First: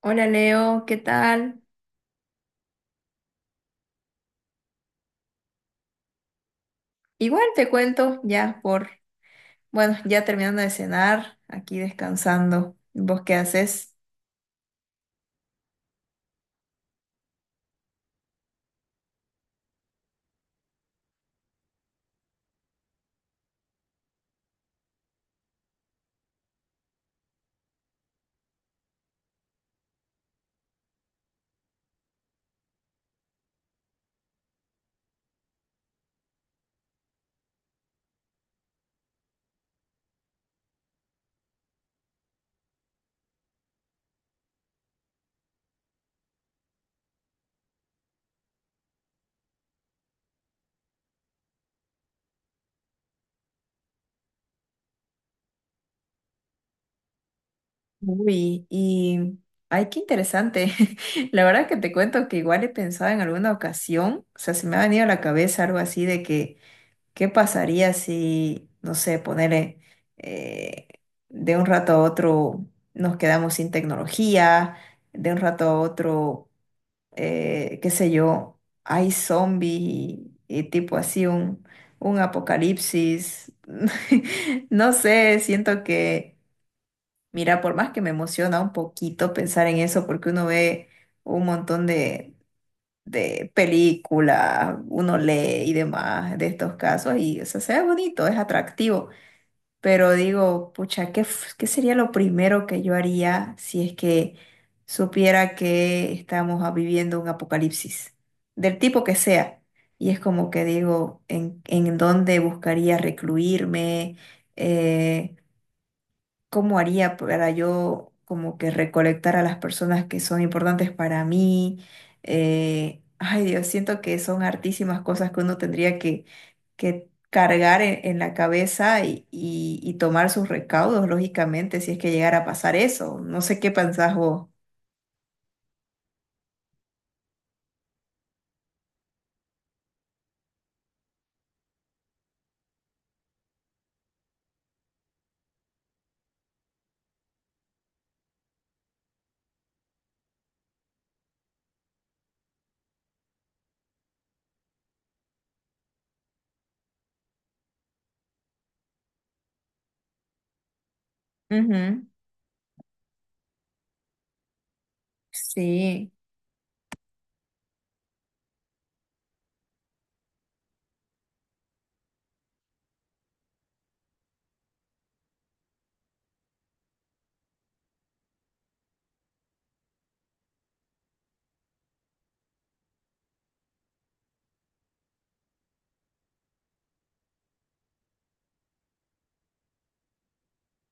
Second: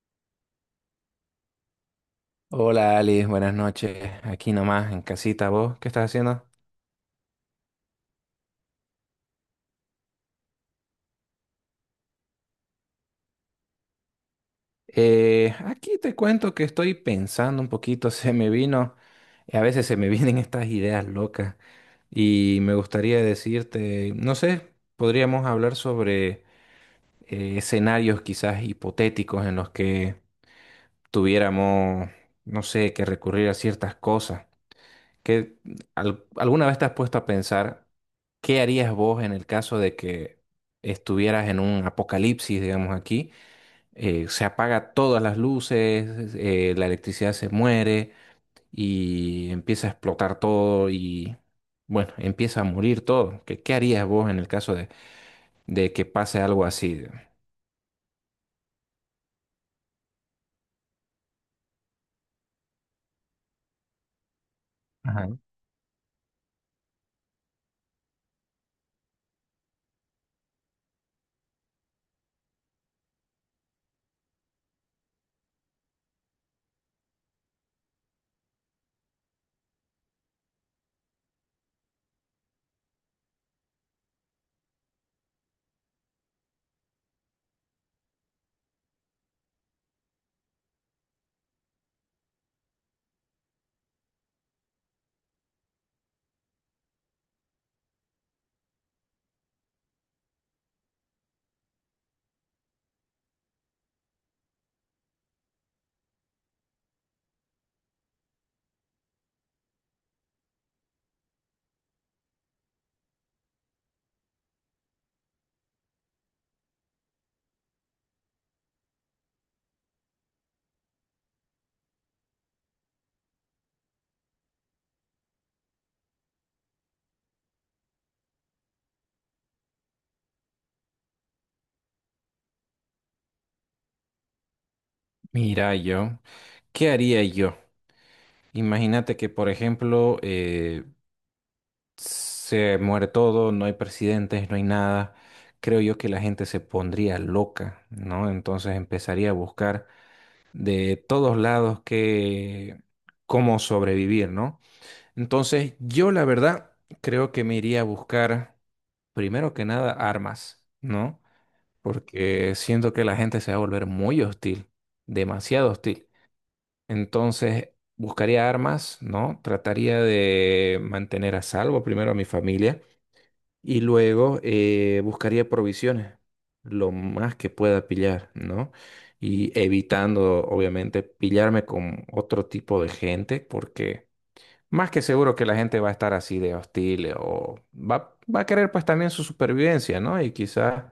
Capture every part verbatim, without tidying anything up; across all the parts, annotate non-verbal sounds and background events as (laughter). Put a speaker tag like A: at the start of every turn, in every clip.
A: Hola Leo, ¿qué tal?
B: Hola Alice, buenas noches. Aquí nomás en casita, ¿vos qué estás haciendo?
A: Igual te cuento ya por, bueno, ya terminando de cenar, aquí descansando. ¿Vos qué haces?
B: Eh, aquí te cuento que estoy pensando un poquito, (laughs) se me vino, a veces se me vienen estas ideas locas y me gustaría decirte, no sé, podríamos hablar sobre eh, escenarios quizás hipotéticos en los que tuviéramos, no sé, que recurrir a ciertas cosas. ¿Qué- ¿Alguna vez te has puesto a pensar? ¿Qué harías vos en el caso de que estuvieras en un apocalipsis, digamos aquí? Eh, se apaga todas las luces, eh, la electricidad se muere y empieza a explotar todo y, bueno, empieza a morir todo. ¿Qué, qué harías vos en el caso de, de que pase algo así?
A: Uy, y ay, qué interesante. (laughs) La verdad que te cuento que igual he pensado en alguna ocasión, o sea, se me ha venido a la
B: Ajá.
A: cabeza algo así de que ¿qué pasaría si, no sé, ponerle de un rato a otro nos quedamos sin tecnología, de un rato a otro eh, qué sé yo, hay zombies y, y tipo así un, un apocalipsis. (laughs) No sé, siento que, mira, por más que me emociona un poquito pensar en eso, porque uno ve un montón de, de películas, uno lee y demás de estos casos, y o sea, se ve bonito, es atractivo. Pero digo, pucha, ¿qué, f- qué sería lo primero que yo haría si es que supiera que estamos ah, viviendo un apocalipsis, del tipo que sea? Y es como que digo, ¿en, en dónde buscaría recluirme? Eh, cómo haría para yo como que recolectar a las personas que son importantes para mí. Eh, ay Dios, siento que son hartísimas cosas que uno tendría que, que cargar en, en la cabeza y, y- y tomar sus recaudos, lógicamente, si es que llegara a pasar eso. No sé qué pensás vos.
B: Mira yo, ¿qué haría yo? Imagínate que, por ejemplo, eh, se muere todo, no hay presidentes, no hay nada, creo yo que la gente se pondría loca, ¿no? Entonces empezaría a buscar de todos lados que cómo sobrevivir, ¿no? Entonces, yo la verdad creo que me iría a buscar primero que nada armas, ¿no?
A: Ujú.
B: Porque siento que la gente se va a volver muy hostil, demasiado hostil.
A: Sí.
B: Entonces, buscaría armas, ¿no? Trataría de mantener a salvo primero a mi familia y luego eh, buscaría provisiones, lo más que pueda pillar, ¿no? Y evitando, obviamente, pillarme con otro tipo de gente, porque más que seguro que la gente va a estar así de hostil o va, va a querer pues también su supervivencia, ¿no? Y quizás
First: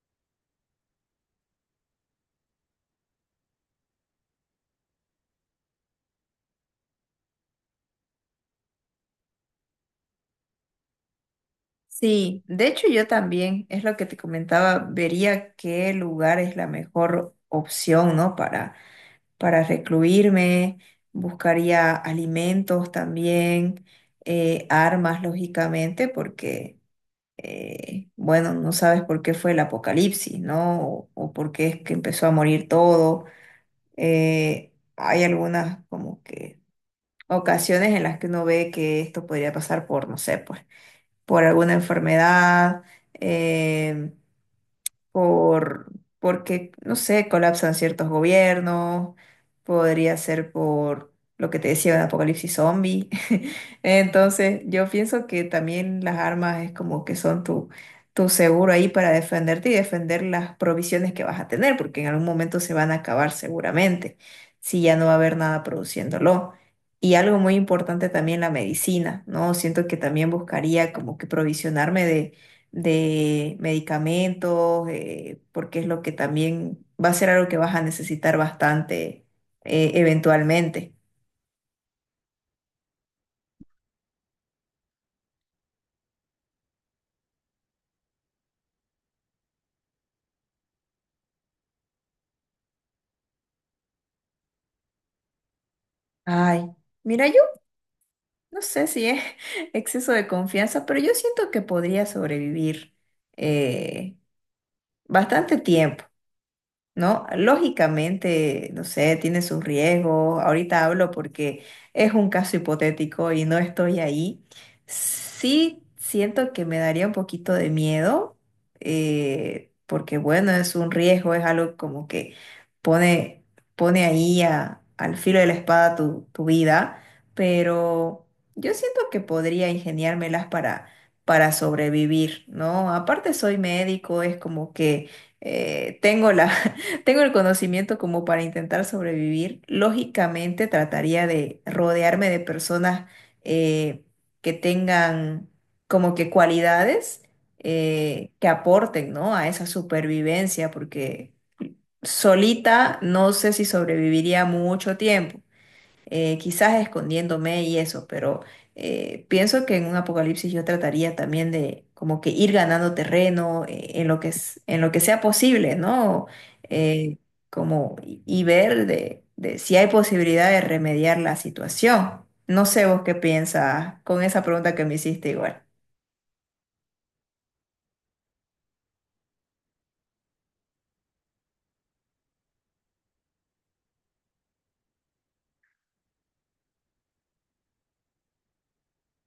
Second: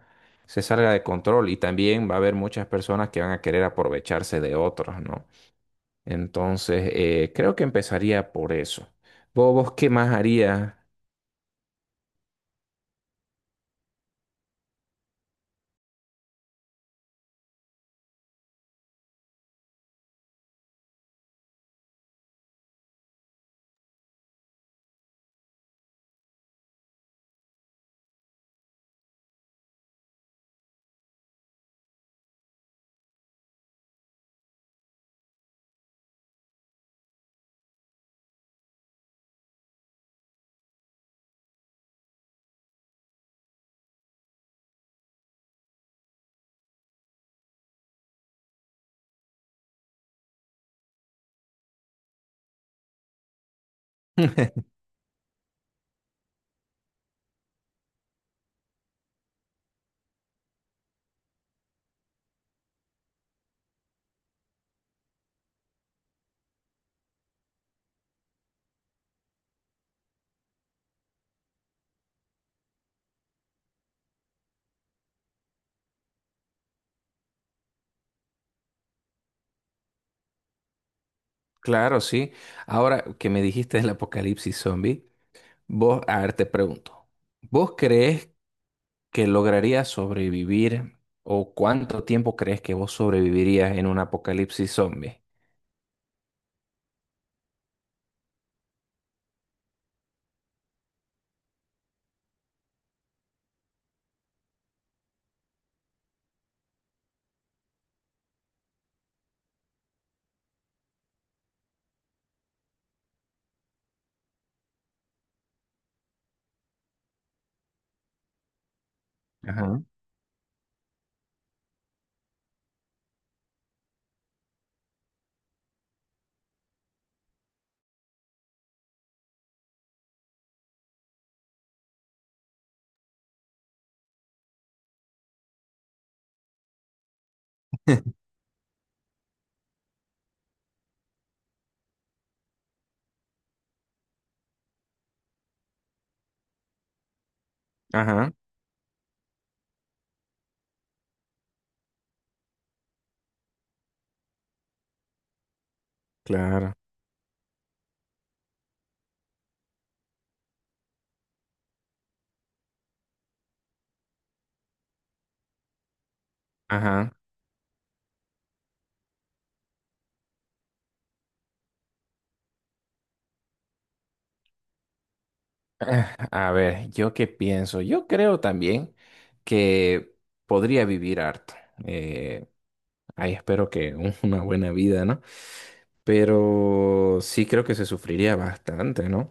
B: se salga de control y también va a haber muchas personas que van a querer aprovecharse de otros, ¿no? Entonces, eh, creo que empezaría por eso. ¿Vos, vos qué más harías?
A: Sí, de hecho yo también, es lo que te comentaba, vería qué lugar es la mejor opción, ¿no? Para, para recluirme, buscaría alimentos también, eh, armas, lógicamente, porque, eh, bueno, no sabes por qué fue el apocalipsis, ¿no? O, o por qué es que empezó a morir todo. Eh, hay algunas como que ocasiones en las que uno ve que esto podría pasar por, no sé, pues por alguna enfermedad, eh, por, porque, no sé, colapsan ciertos gobiernos, podría ser por lo que te decía de apocalipsis zombie. (laughs) Entonces,
B: (laughs)
A: yo pienso que también las armas es como que son tu, tu seguro ahí para defenderte y defender las provisiones que vas a tener, porque en algún momento se van a acabar seguramente, si ya no va a haber nada produciéndolo. Y algo muy importante también la medicina, ¿no? Siento que también buscaría como que provisionarme de de medicamentos, eh, porque es lo que también va a ser algo que vas a necesitar bastante eh, eventualmente.
B: Claro, sí. Ahora que me dijiste el apocalipsis zombie, vos, a ver, te pregunto, ¿vos crees que lograrías sobrevivir o cuánto tiempo crees que vos sobrevivirías en un apocalipsis zombie?
A: Ay, mira, yo no sé si es (laughs) exceso de confianza, pero yo siento que podría sobrevivir eh, bastante tiempo. ¿No? Lógicamente, no sé, tiene sus riesgos. Ahorita hablo porque es un caso hipotético y no estoy ahí. Sí siento que me daría un poquito de miedo, eh,
B: Ajá.
A: porque bueno, es un riesgo, es algo como que pone, pone ahí a- al filo de la espada tu, tu vida, pero yo siento que podría ingeniármelas para... para sobrevivir, ¿no? Aparte soy médico, es como que eh, tengo la, (laughs) tengo el conocimiento
B: (laughs)
A: como para intentar sobrevivir. Lógicamente trataría de rodearme de personas eh, que tengan como que cualidades
B: Ajá,
A: eh, que aporten, ¿no? A esa supervivencia, porque solita no sé si sobreviviría mucho tiempo eh,
B: claro.
A: quizás escondiéndome y eso, pero eh, pienso que en un apocalipsis yo trataría también de como que ir ganando terreno eh, en lo que es, en lo que sea posible, ¿no?
B: Ajá.
A: Eh,
B: (sighs)
A: como y, y ver de, de si hay posibilidad de remediar la situación. No sé vos qué piensas con esa pregunta que me hiciste igual.
B: Ah, a ver, ¿yo qué pienso? Yo creo también que podría vivir harto. Eh, ahí espero que un- una buena vida, ¿no? Pero sí creo que se sufriría bastante, ¿no?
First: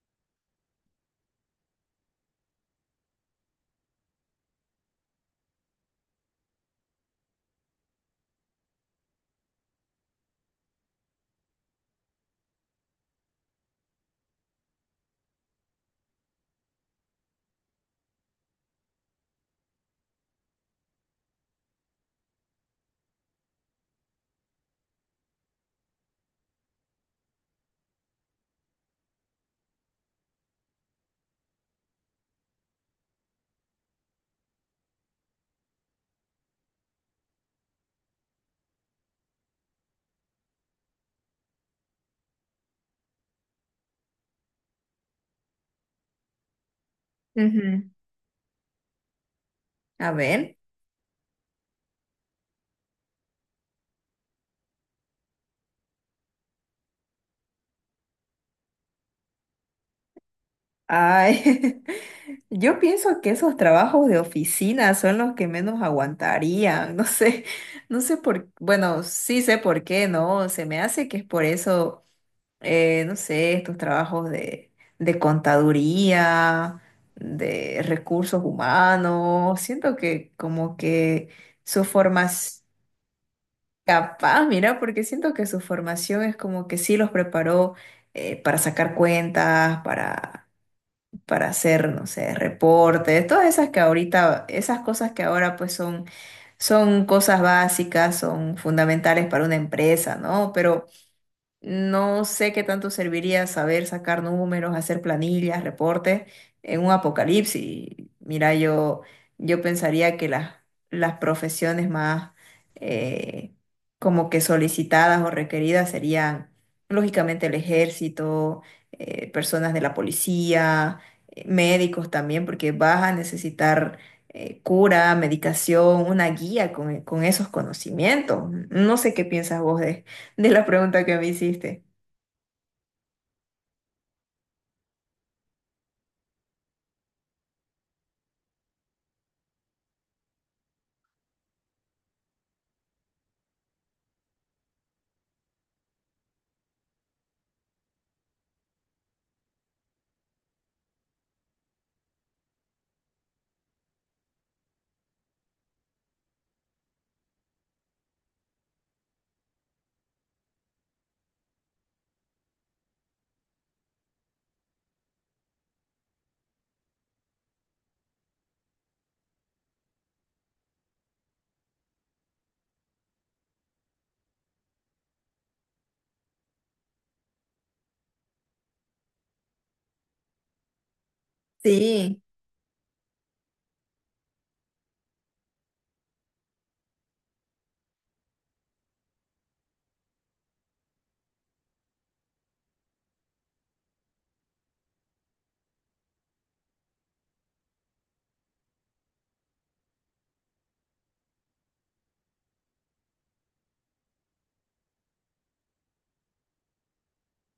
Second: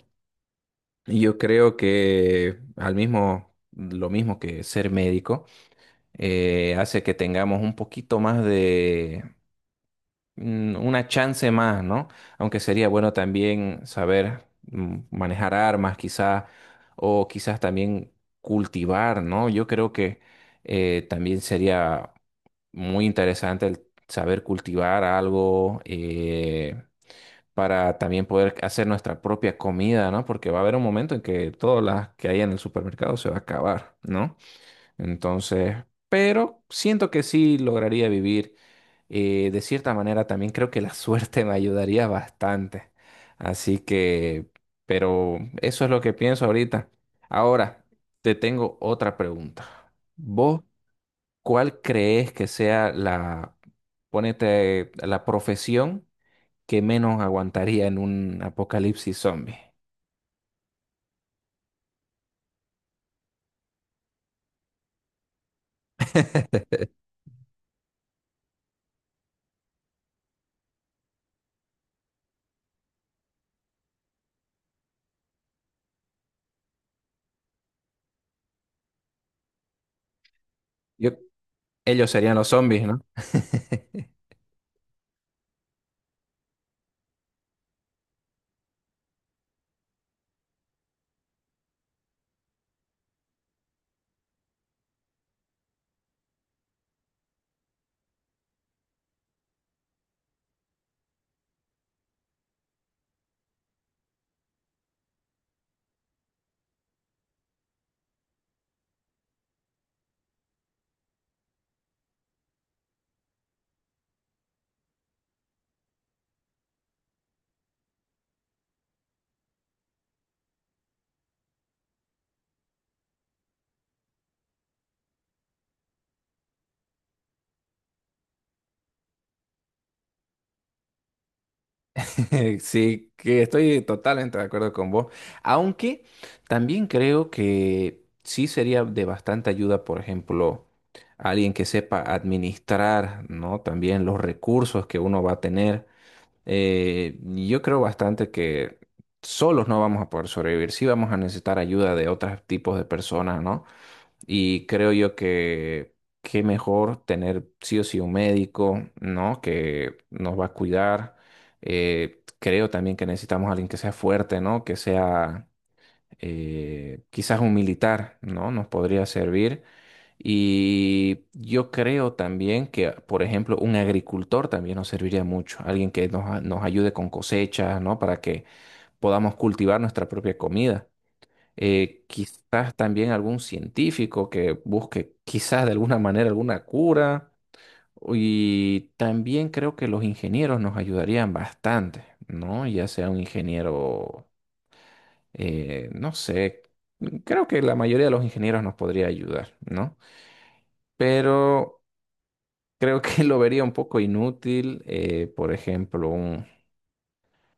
B: Yo creo que al mismo, lo mismo que ser médico, eh, hace que tengamos un poquito más de mm, una chance más, ¿no? Aunque sería bueno también saber mm, manejar armas, quizá, o quizás también cultivar, ¿no? Yo creo que eh, también sería muy interesante el saber cultivar algo. Eh, para también poder hacer nuestra propia comida, ¿no? Porque va a haber un momento en que todas las que hay en el supermercado se va a acabar, ¿no? Entonces, pero siento que sí lograría vivir. Eh, de cierta manera, también creo que la (laughs) suerte me ayudaría bastante. Así que, pero eso es lo que pienso ahorita. Ahora,
A: Ujú.
B: te tengo otra pregunta.
A: A ver.
B: ¿Vos cuál crees que sea la, ponete, la profesión que menos aguantaría en un apocalipsis zombie?
A: Ay. (laughs) Yo pienso que esos trabajos de oficina son los que menos aguantarían. (laughs) No sé, no sé por, bueno, sí sé por qué, ¿no? Se me hace que es por eso, eh, no sé, estos trabajos de, de contaduría, de recursos humanos. Siento que como
B: Yo,
A: que su
B: ellos serían los
A: formación,
B: zombies, ¿no? (laughs)
A: capaz, mira, porque siento que su formación es como que sí los preparó eh, para sacar cuentas, para para hacer, no sé, reportes, todas esas que ahorita, esas cosas que ahora pues son, son cosas básicas, son fundamentales para una empresa, ¿no? Pero no sé qué tanto serviría saber sacar números, hacer planillas, reportes en un apocalipsis. Mira, yo, yo pensaría que las, las profesiones más eh, como que solicitadas o requeridas serían, lógicamente, el ejército, eh, personas de la policía, eh, médicos también, porque vas a necesitar eh, cura, medicación, una guía con, con esos conocimientos. No sé qué piensas vos de la pregunta que me hiciste.
B: Sí, que estoy totalmente de acuerdo con vos. Aunque también creo que sí sería de bastante ayuda, por ejemplo, alguien que sepa administrar, ¿no? También los recursos que uno va a tener. Eh, yo creo bastante que solos no vamos a poder sobrevivir. Sí vamos a necesitar ayuda de otros tipos de personas, ¿no? Y creo yo que qué mejor tener sí o sí un médico, ¿no? Que nos va a cuidar. Eh, creo también que necesitamos a alguien que sea fuerte, ¿no? Que sea eh, quizás un militar, ¿no? Nos podría servir. Y yo creo también que, por ejemplo, un agricultor también nos serviría mucho. Alguien que nos, a- nos ayude con cosechas, ¿no? Para que podamos cultivar nuestra propia comida eh,
A: Sí,
B: quizás también algún científico que busque quizás de alguna manera alguna cura. Y también creo que los ingenieros nos ayudarían bastante, ¿no? Ya sea un ingeniero, eh, no sé, creo que la mayoría de los ingenieros nos podría ayudar, ¿no? Pero creo que (laughs) lo vería un poco inútil, eh, por ejemplo, un,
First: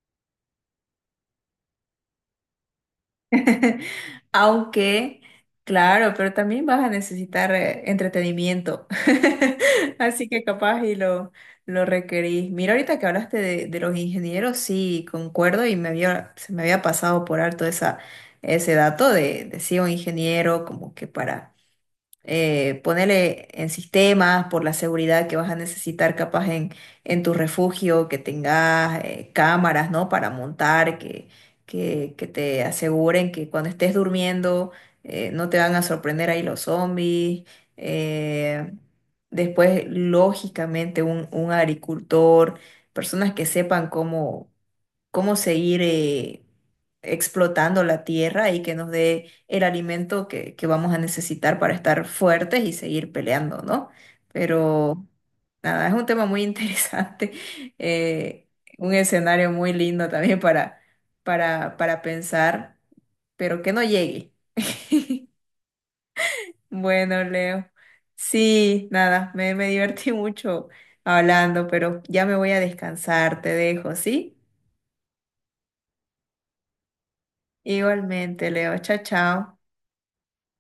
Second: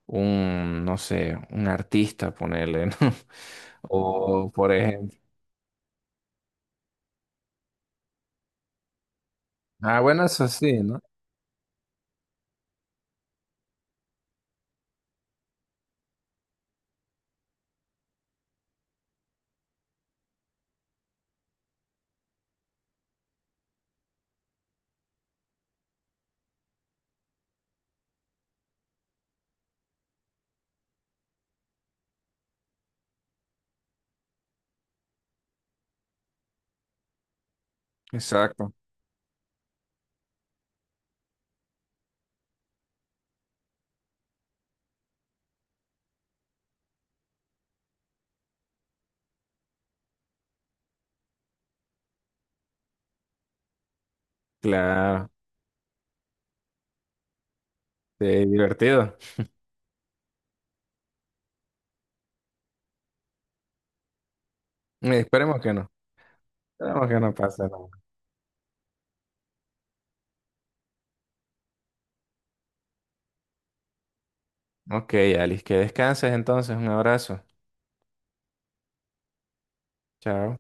B: un, no sé, un artista, ponerle, ¿no? (laughs)
A: (laughs)
B: O, por ejemplo,
A: aunque, claro, pero también vas a necesitar eh, entretenimiento.
B: ah,
A: (laughs)
B: bueno,
A: Así que
B: eso sí,
A: capaz y
B: ¿no?
A: lo, lo requerís. Mira, ahorita que hablaste de, de los ingenieros, sí, concuerdo y me había, se me había pasado por alto esa, ese dato de, de sí, un ingeniero como que para... eh, ponerle en sistemas por la seguridad que vas a necesitar capaz en, en tu refugio, que tengas eh, cámaras, ¿no? Para montar, que, que, que te aseguren que cuando estés durmiendo eh, no te van a sorprender ahí los zombies. Eh,
B: Exacto.
A: después, lógicamente, un, un agricultor, personas que sepan cómo cómo seguir eh, explotando la tierra y que nos dé el alimento que, que vamos a necesitar para estar fuertes y seguir peleando, ¿no? Pero
B: Claro,
A: nada, es un tema muy interesante, (laughs)
B: sí,
A: eh, un
B: divertido.
A: escenario muy lindo también para, para, para pensar, pero que no llegue. (laughs)
B: Esperemos que no. Esperemos que
A: Bueno,
B: no pase
A: Leo.
B: nada.
A: Sí, nada, me, me divertí mucho hablando, pero ya me voy a descansar, te dejo, ¿sí?
B: Ok, Alice, que descanses entonces. Un abrazo.
A: Igualmente, Leo. Chao, chao.
B: Chao.